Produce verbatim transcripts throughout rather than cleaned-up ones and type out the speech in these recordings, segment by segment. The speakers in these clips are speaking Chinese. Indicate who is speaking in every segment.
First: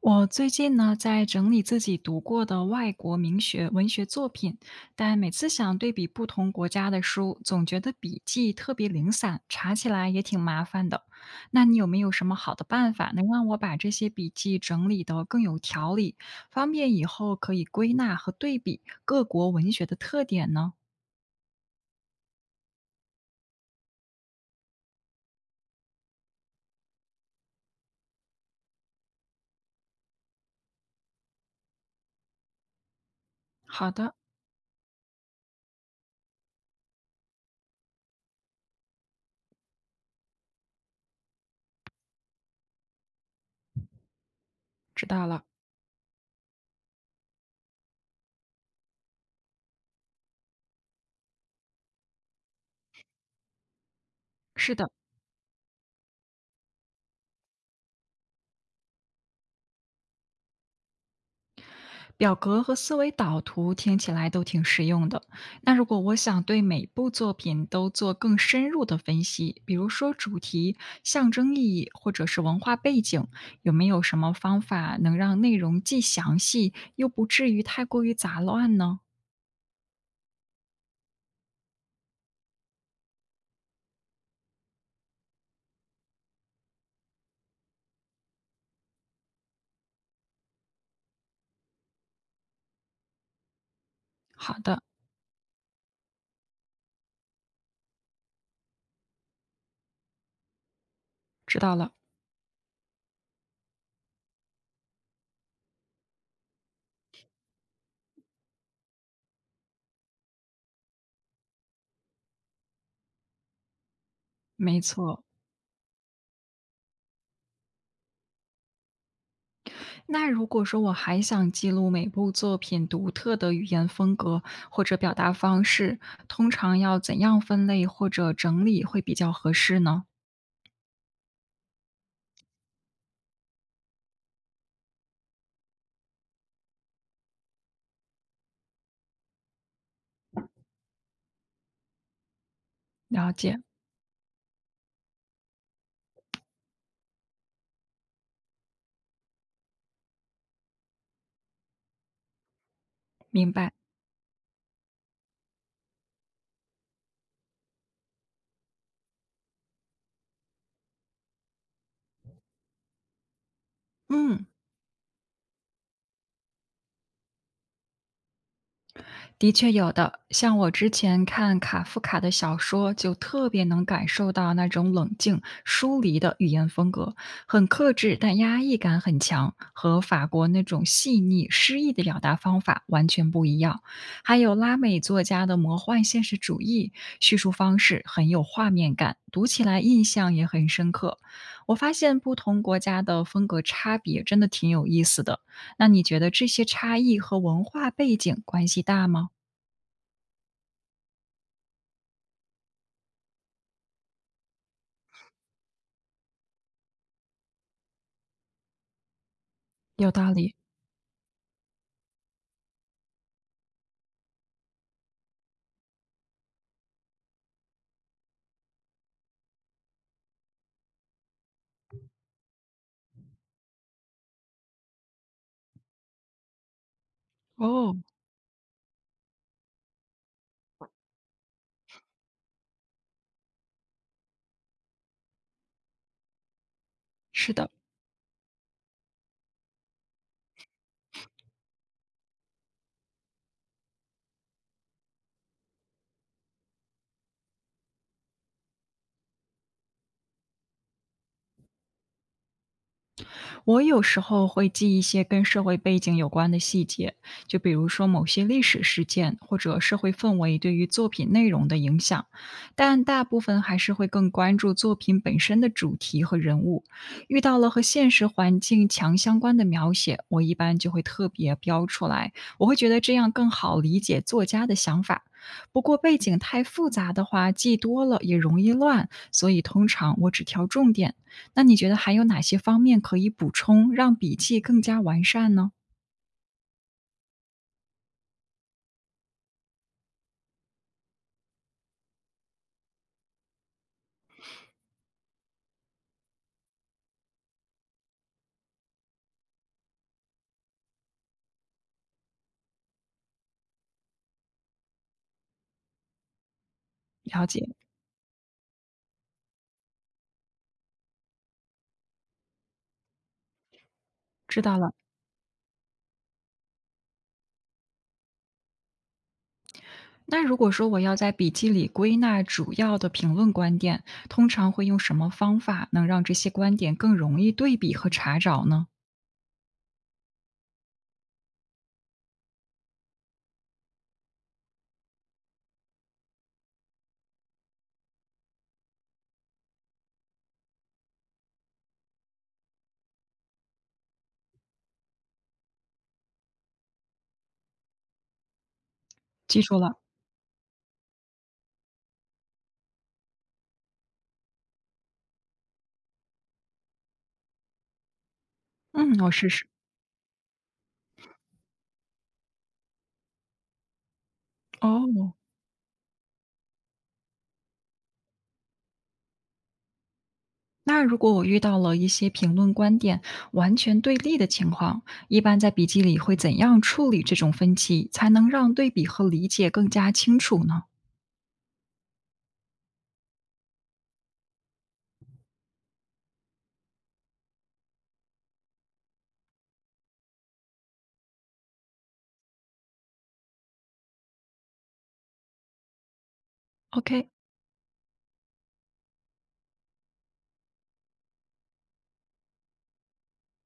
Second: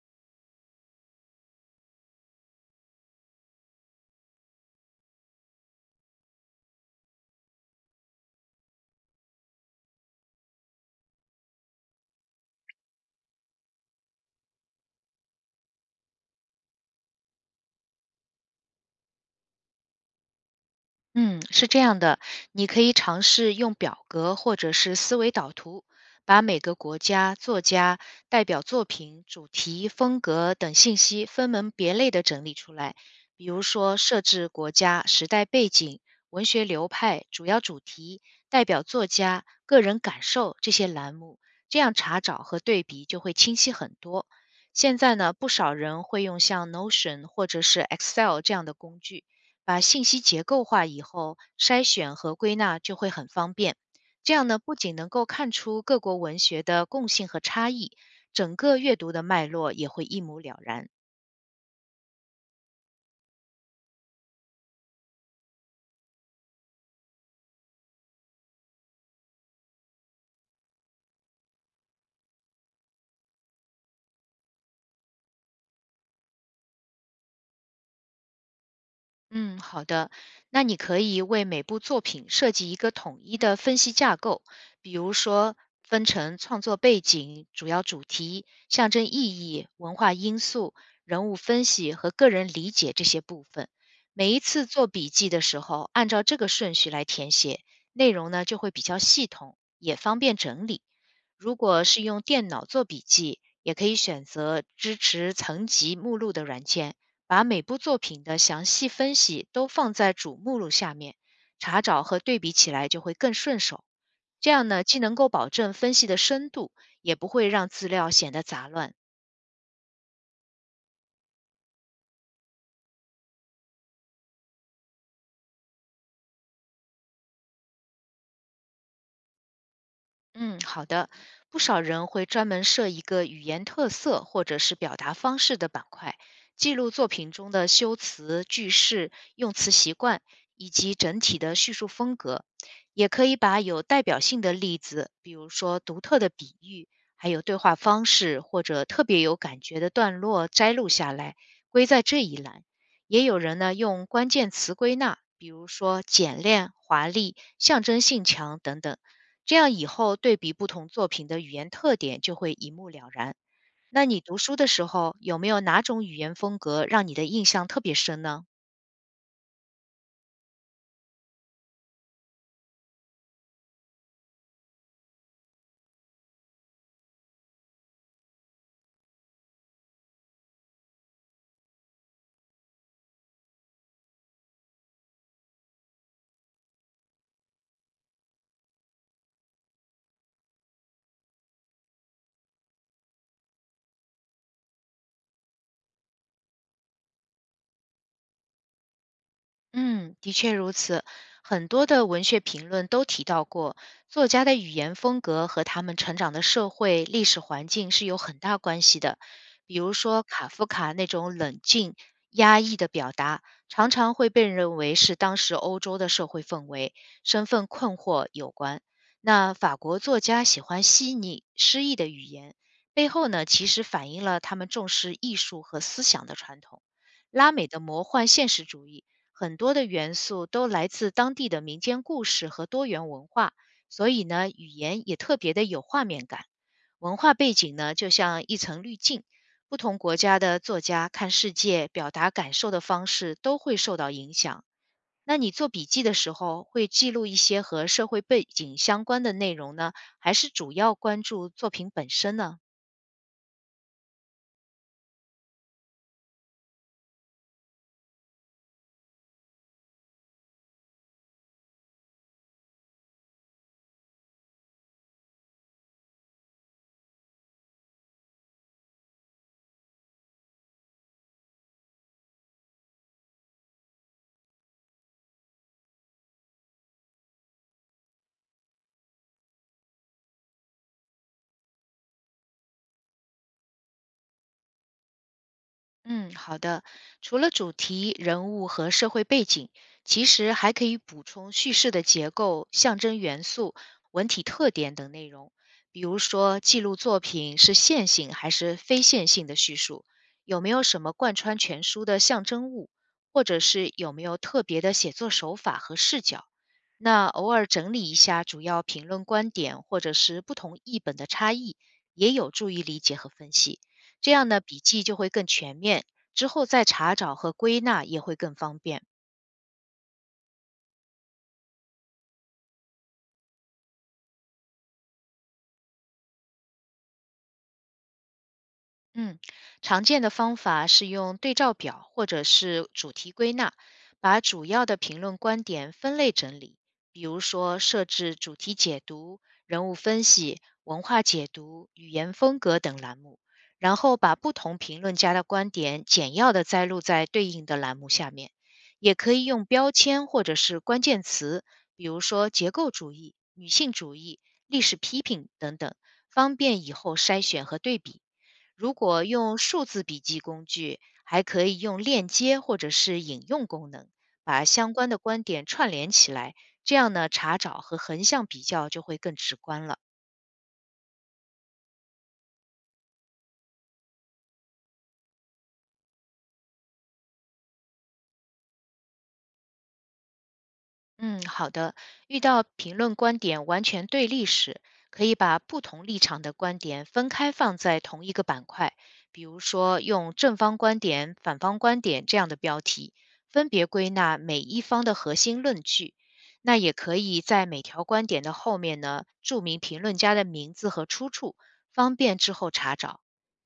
Speaker 1: 我最近呢，在整理自己读过的外国名学文学作品，但每次想对比不同国家的书，总觉得笔记特别零散，查起来也挺麻烦的。那你有没有什么好的办法，能让我把这些笔记整理得更有条理，方便以后可以归纳和对比各国文学的特点呢？
Speaker 2: 嗯，是这样的，你可以尝试用表格或者是思维导图，把每个国家、作家、代表作品、主题、风格等信息分门别类的整理出来。比如
Speaker 1: 好
Speaker 2: 说，
Speaker 1: 的，
Speaker 2: 设置国家、时代背景、文学流派、主要主题、代表作家、个人感受这些栏目，这样查找和对比就会清晰很多。现
Speaker 1: 知
Speaker 2: 在
Speaker 1: 道
Speaker 2: 呢，
Speaker 1: 了。
Speaker 2: 不少人会用像 Notion 或者是 Excel 这样的工具。把信息结构化以后，筛选和归纳就会很方便。这样呢，
Speaker 1: 是
Speaker 2: 不
Speaker 1: 的，
Speaker 2: 仅能够看出各国文学的共性和差异，整个阅读的脉络也会一目了然。
Speaker 1: 表格和思维导图听起来都挺实用的。那如果我想对每部作品都做更深入的分析，比如说主题、象征意义或者是文化背景，有没有什么方法能让内容既详细又不至于太过于杂乱呢？
Speaker 2: 嗯，好的。那你可以为每部作品设计一个统一的分析架构，比如说分成创作背景、主要主题、象征意义、文化因素、人物分析和个人理解这些部分。每一
Speaker 1: 好
Speaker 2: 次
Speaker 1: 的，
Speaker 2: 做笔记的时候，按照这个顺序来填写，内容呢就会比较系统，也方便整理。如
Speaker 1: 知道
Speaker 2: 果
Speaker 1: 了。
Speaker 2: 是用电脑做笔记，也可以选择支持层级目录的软件。把每部作品的详细分析都放在主目录下面，查找和对比起来就会更顺手。这样
Speaker 1: 没
Speaker 2: 呢，既能
Speaker 1: 错，
Speaker 2: 够保证分析的深度，也不会让资料显得杂乱。
Speaker 1: 那如果说我还想记录每部作品独特的语言风格或者表达方式，通常要怎样分类或者整理会比较合适呢？
Speaker 2: 嗯，好的。不少人会专门设一个语言特色或者是表达方式的板块，记录作品中的修辞、句式、用词习惯以及整体的叙述风格。也可
Speaker 1: 了
Speaker 2: 以
Speaker 1: 解，
Speaker 2: 把有代表性的例子，比如说独特的比喻，还有对话方式或者特别有感觉的段落摘录下来，归在这一栏。也有
Speaker 1: 明
Speaker 2: 人
Speaker 1: 白。
Speaker 2: 呢用关键词归纳，比如说简练、华丽、象征性强等等。这样以后对比不同作品的语言特点就会一目了然。那你读
Speaker 1: 嗯，
Speaker 2: 书的时候，有没有哪种语言风格让你的印象特别深呢？
Speaker 1: 的确有的，像我之前看卡夫卡的小说，就特别能感受到那种冷静、疏离的语言风格，很克制，但压抑感很强，和法国那种细腻、诗意的表达方法完全不一样。还有拉美作家的魔幻现实主义叙述方式很有画面感，读起来印象也很深刻。我发现不同国家的风格差别真的挺有意思的。那你觉得这些差异和文化背景关系大吗？
Speaker 2: 嗯，的确如此。很多的文学评论都提到过，作家的语言风格和他们成长的社会历史环境是有很大关系的。比如
Speaker 1: 有
Speaker 2: 说
Speaker 1: 道
Speaker 2: 卡
Speaker 1: 理，
Speaker 2: 夫卡那种冷静、压抑的表达，常常会被认为是当时欧洲的社会氛围、身份困惑有关。那法国作家喜欢细腻、诗意的语言，背后呢，其实反映了他们重视艺术和思想的传统。拉美的
Speaker 1: 哦，
Speaker 2: 魔幻现实主义。很多的元素都来自当地的民间故事和多元文化，所以呢，语言也特别的有画面感。文化
Speaker 1: 是
Speaker 2: 背
Speaker 1: 的，
Speaker 2: 景呢，就像一层滤镜，不同国家的作家看世界、表达感受的方式都会受到影响。那你做笔记的时候，会记录一些和社会背景相关的内容呢，还是主要关注作品本身呢？
Speaker 1: 我有时候会记一些跟社会背景有关的细节，就比如说某些历史事件或者社会氛围对于作品内容的影响，但大部分还是会更关注作品本身的主题和人物。遇到了和现实环境强相关的描写，我一般就会特别标出来，我会觉得这样更好理解作家的想法。不过背景太复杂的话，记多了也容易乱，所以通常我只挑重点。那你觉得还有哪些方面可以补充，让笔记更加完善呢？
Speaker 2: 嗯，好的。除了主题、人物和社会背景，其实还可以补充叙事的结构、象征元素、文体特点等内容。比如说，记录作品是线性还是非线性的叙述，有没有什么贯穿全书的象征物，或者是有没有特别的写作手法和视角。那
Speaker 1: 了
Speaker 2: 偶尔
Speaker 1: 解，
Speaker 2: 整理一下主要评论观点或者是不同译本的差异，也有助于理解和分析。这样
Speaker 1: 知
Speaker 2: 呢，
Speaker 1: 道
Speaker 2: 笔
Speaker 1: 了。
Speaker 2: 记就会更全面，之后再查找和归纳也会更方便。
Speaker 1: 那如果说我要在笔记里归纳主要的评论观点，通常会用什么方法能让这些观点更容易对比和查找呢？
Speaker 2: 嗯，常见的方法是用对照表或者是主题归纳，把主要的评论观点分类整理，比如说设置主题解读、人物分析、文化解读、语言风格等栏目，然后把不同评论家的观点简要的摘录在对应的栏目下面。也可以
Speaker 1: 记
Speaker 2: 用
Speaker 1: 住
Speaker 2: 标
Speaker 1: 了，
Speaker 2: 签或者是关键词，比如说结构主义、女性主义、历史批评等等，方便以后筛选和对比。如
Speaker 1: 嗯，
Speaker 2: 果
Speaker 1: 我试
Speaker 2: 用
Speaker 1: 试。
Speaker 2: 数字笔记工具，还可以用链接或者是引用功能，把相关的
Speaker 1: 哦，
Speaker 2: 观点串联起来，这样呢，查找和横向比较就会更直观了。
Speaker 1: 那如果我遇到了一些评论观点完全对立的情况，一般在笔记里会怎样处理这种分歧，才能让对比和理解更加清楚呢
Speaker 2: 嗯，好的。遇到评论观点完全对立时，可以把不同立场的观点分开放在同一个板块，比如说用正方观点、反方观点这样的标题，分别归纳每一方的核心论据。那也可
Speaker 1: ？OK，
Speaker 2: 以在每条观点的后面呢，注明评论家的名字和出处，方便之后查找。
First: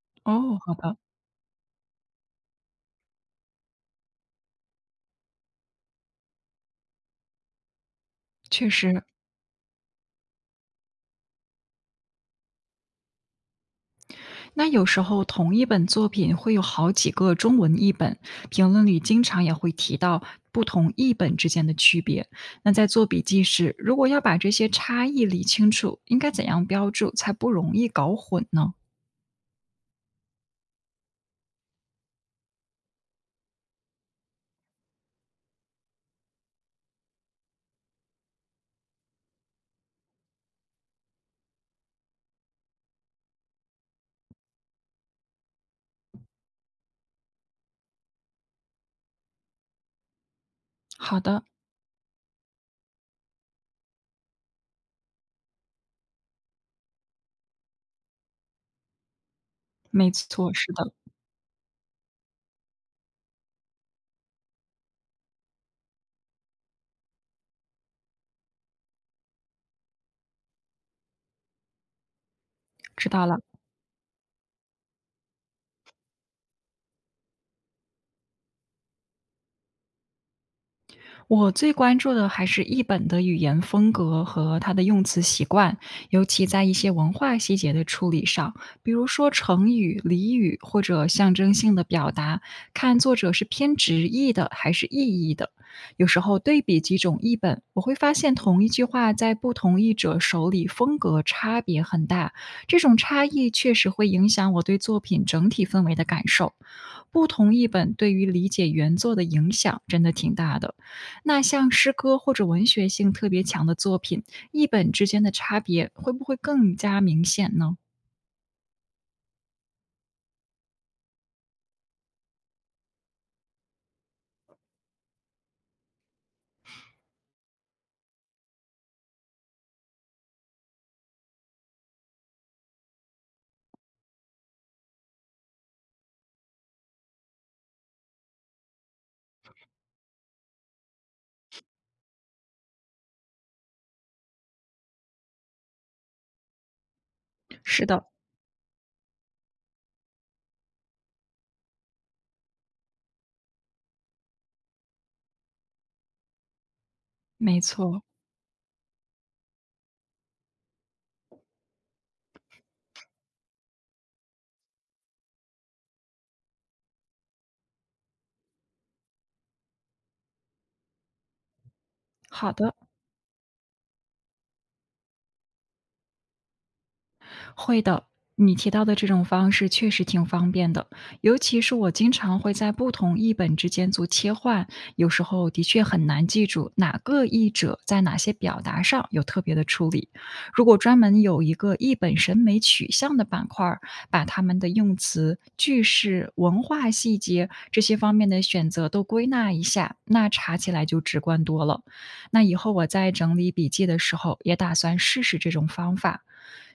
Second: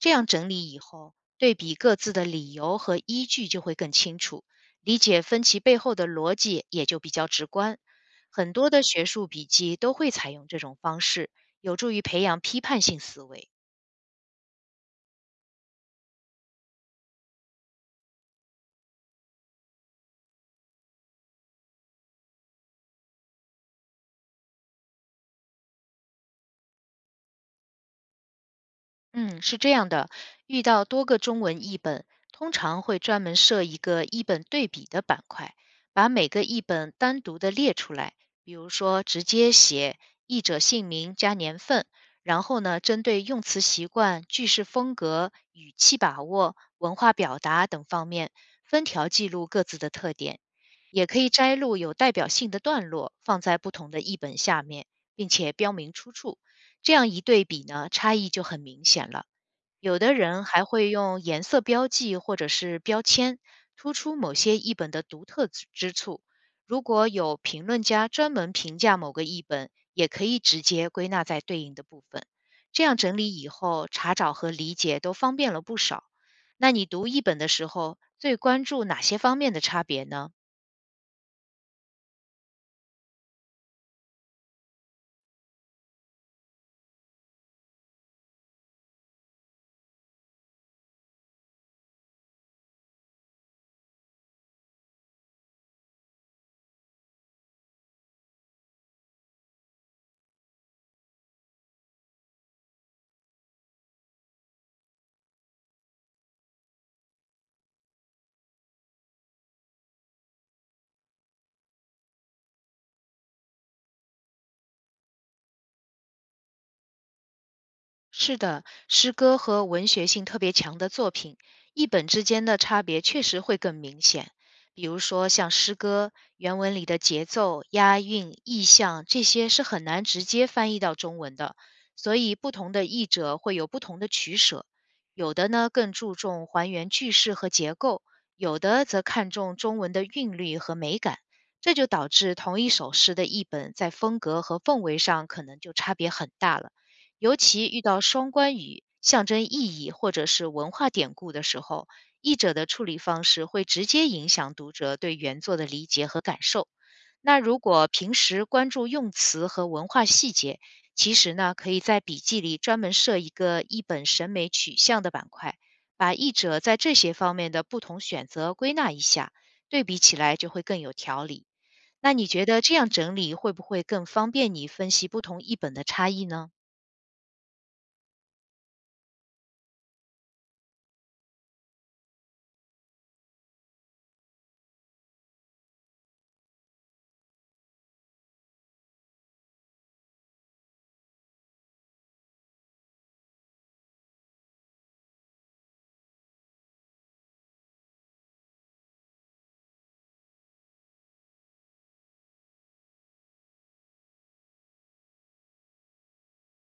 Speaker 2: 这样整
Speaker 1: 哦，
Speaker 2: 理
Speaker 1: 好
Speaker 2: 以
Speaker 1: 的，
Speaker 2: 后，对比各自的理由和依据就会更清楚。理解分歧背后的逻辑也就比较直观。很
Speaker 1: 确
Speaker 2: 多的
Speaker 1: 实，
Speaker 2: 学术笔记都会采用这种方式，有助于培养批判性思维。
Speaker 1: 那有时候同一本作品会有好几个中文译本，评论里经常也会提到不同译本之间的区别。那在做笔记时，如果要把这些差异理清楚，应该怎样标注才不容易搞混呢？
Speaker 2: 嗯，是这样的，遇到多个中文译本，通常会专门设一个译本对比的板块，把每个译本单独的列出来，比如说直接写译者姓名加年份，然后呢，针对用词习惯、句式风格、语气把握、文化表达等方面，分条记录各自的特点，也可
Speaker 1: 好
Speaker 2: 以
Speaker 1: 的，
Speaker 2: 摘录有代表性的段落，放在不同的译本下面，并且标明出处。这样一对比呢，差异就很明显了。有
Speaker 1: 没
Speaker 2: 的人
Speaker 1: 错，
Speaker 2: 还
Speaker 1: 是
Speaker 2: 会
Speaker 1: 的，
Speaker 2: 用颜色标记或者是标签，突出某些译本的独特之之处。如果有评论家专门评价某个译本，也可以直接归纳在对应的部分。这样
Speaker 1: 知
Speaker 2: 整
Speaker 1: 道
Speaker 2: 理
Speaker 1: 了。
Speaker 2: 以后，查找和理解都方便了不少。那你读译本的时候，最关注哪些方面的差别呢？
Speaker 1: 我最关注的还是译本的语言风格和它的用词习惯，尤其在一些文化细节的处理上，比如说成语、俚语或者象征性的表达，看作者是偏直译的还是意译的。有时候对比几种译本，我会发现同一句话在不同译者手里风格差别很大，这种差异确实会影响我对作品整体氛围的感受。不同译本对于理解原作的影响真的挺大的。那像诗歌或者文学性特别强的作品，译本之间的差别会不会更加明显呢？
Speaker 2: 是的，诗歌和文学性特别强的作品，译本之间的差别确实会更明显。比如说，像诗歌，原文里的节奏、押韵、意象，这些是很难直接翻译到中文的，所以不同的译者会有不同的取舍。有的呢更注重还原句式和结构，有的则看重中文的韵律和美感。这就导致同一首诗的译本在风格和氛围上可能就差别很大了。尤其遇
Speaker 1: 是
Speaker 2: 到
Speaker 1: 的，
Speaker 2: 双关语、象征意义或者是文化典故的时候，译者的处理方式会直接影响读者对原作的理解和感受。那如
Speaker 1: 没
Speaker 2: 果
Speaker 1: 错，
Speaker 2: 平时关注用词和文化细节，其实呢，可以在笔记里专门设一个译本审美取向的板块，把译者在这些方面的不同选择归纳一下，对比起来就会更有条理。那你觉
Speaker 1: 好
Speaker 2: 得这
Speaker 1: 的，
Speaker 2: 样整理会不会更方便你分析不同译本的差异呢？
Speaker 1: 会的，你提到的这种方式确实挺方便的，尤其是我经常会在不同译本之间做切换，有时候的确很难记住哪个译者在哪些表达上有特别的处理。如果专门有一个译本审美取向的板块儿把他们的用词、句式、文化细节这些方面的选择都归纳一下，那查起来就直观多了。那以后我在整理笔记的时候，也打算试试这种方法。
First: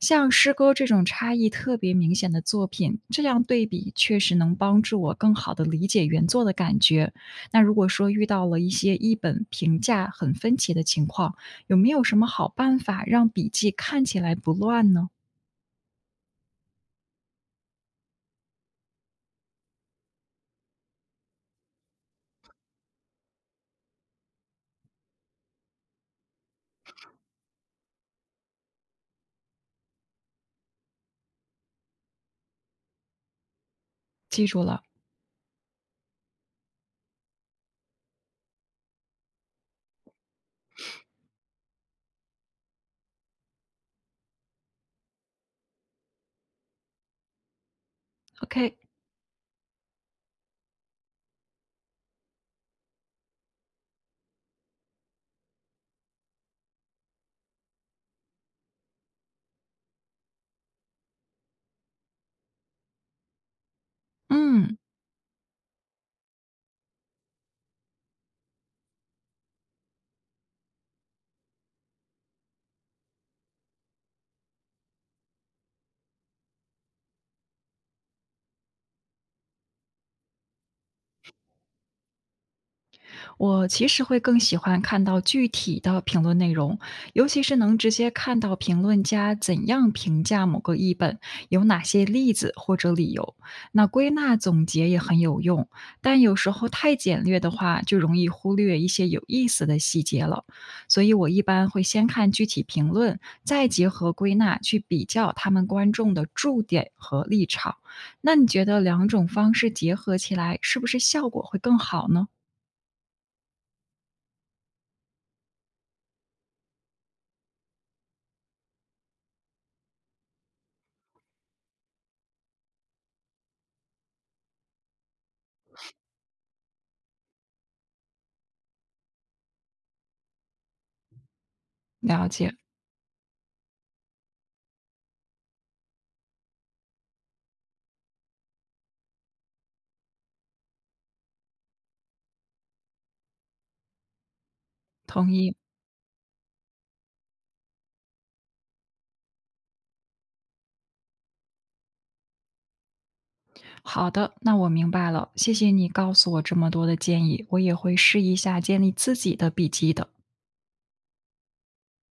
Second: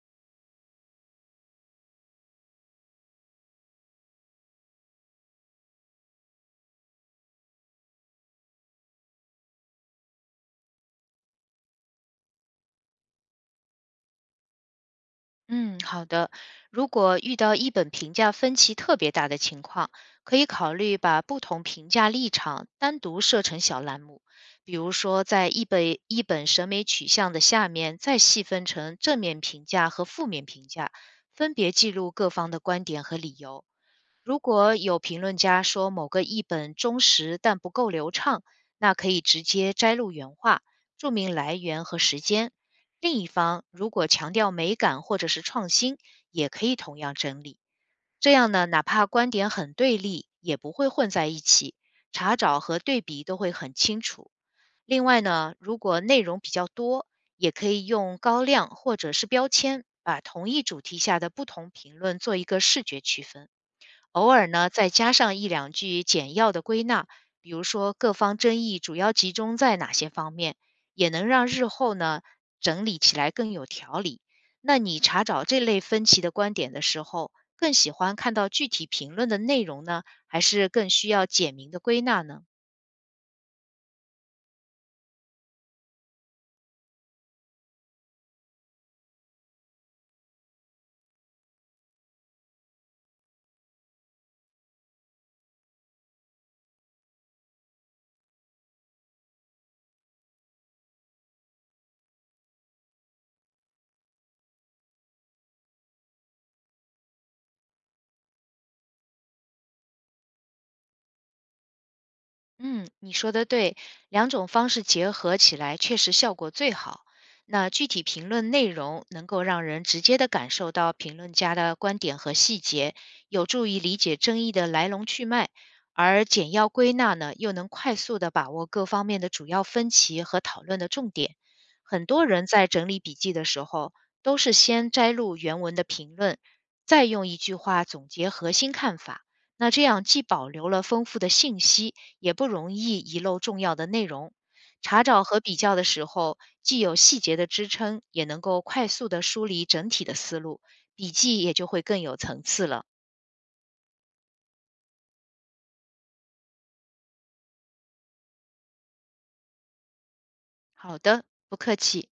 Speaker 1: 像诗歌这种差异特别明显的作品，这样对比确实能帮助我更好地理解原作的感觉。那如果说遇到了一些译本评价很分歧的情况，有没有什么好办法让笔记看起来不乱呢？
Speaker 2: 嗯，好的。如果遇到一本评价分歧特别大的情况，可以考虑把不同评价立场单独设成小栏目，比如说在一本一本审美取向的下面再细分成正面评价和负面评价，分别记录各方的观点和理由。如
Speaker 1: 记住
Speaker 2: 果
Speaker 1: 了
Speaker 2: 有评论家说某个译本忠实但不够流畅，那可以直接摘录原话，注明来源和时间。另一方如果强调美感或者是创新，也可以同样整理。这样呢，
Speaker 1: ，OK，
Speaker 2: 哪怕观点很对立，也不会混在一起，查找和对比都会很清楚。另外呢，如果内容比较多，也可以用高亮或者是标签，把同一主题下的不同评论做一个视觉区分。偶尔呢
Speaker 1: 嗯。
Speaker 2: 再加上一两句简要的归纳，比如说各方争议主要集中在哪些方面，也能让日后呢整理起来更有条理。那你查找这类分歧的观点的时候，更喜欢看到具体评论的内容呢，还是更需要简明的归纳呢？
Speaker 1: 我其实会更喜欢看到具体的评论内容，尤其是能直接看到评论家怎样评价某个译本，有哪些例子或者理由。那归纳总结也很有用，但有时候太简略的话，就容易忽略一些有意思的细节了。所以我一般会先看具体评论，再结合归纳去比较他们观众的注点和立场。那你觉得两种方式结合起来，是不是效果会更好呢？
Speaker 2: 嗯，你说的对，两种方式结合起来确实效果最好。那具体评论内容能够让人直接的感受到评论家的观点和细节，有助于理解争议的来龙去脉；而简要归纳呢，又能快速的把握各方面的主要分歧和讨论的重点。很多
Speaker 1: 了
Speaker 2: 人
Speaker 1: 解。
Speaker 2: 在整理笔记的时候，都是先摘录原文的评论，再用一句话总结核心看法。那这样既保留了丰富的信息，也不容易遗漏重要的内容。查找
Speaker 1: 同
Speaker 2: 和
Speaker 1: 意，
Speaker 2: 比较的时候，既有细节的支撑，也能够快速的梳理整体的思路，笔记也就会更有层次了。
Speaker 1: 好的，那我明白了，谢谢你告诉我这么多的建议，我也会试一下建立自己的笔记的。
Speaker 2: 好的，不客气。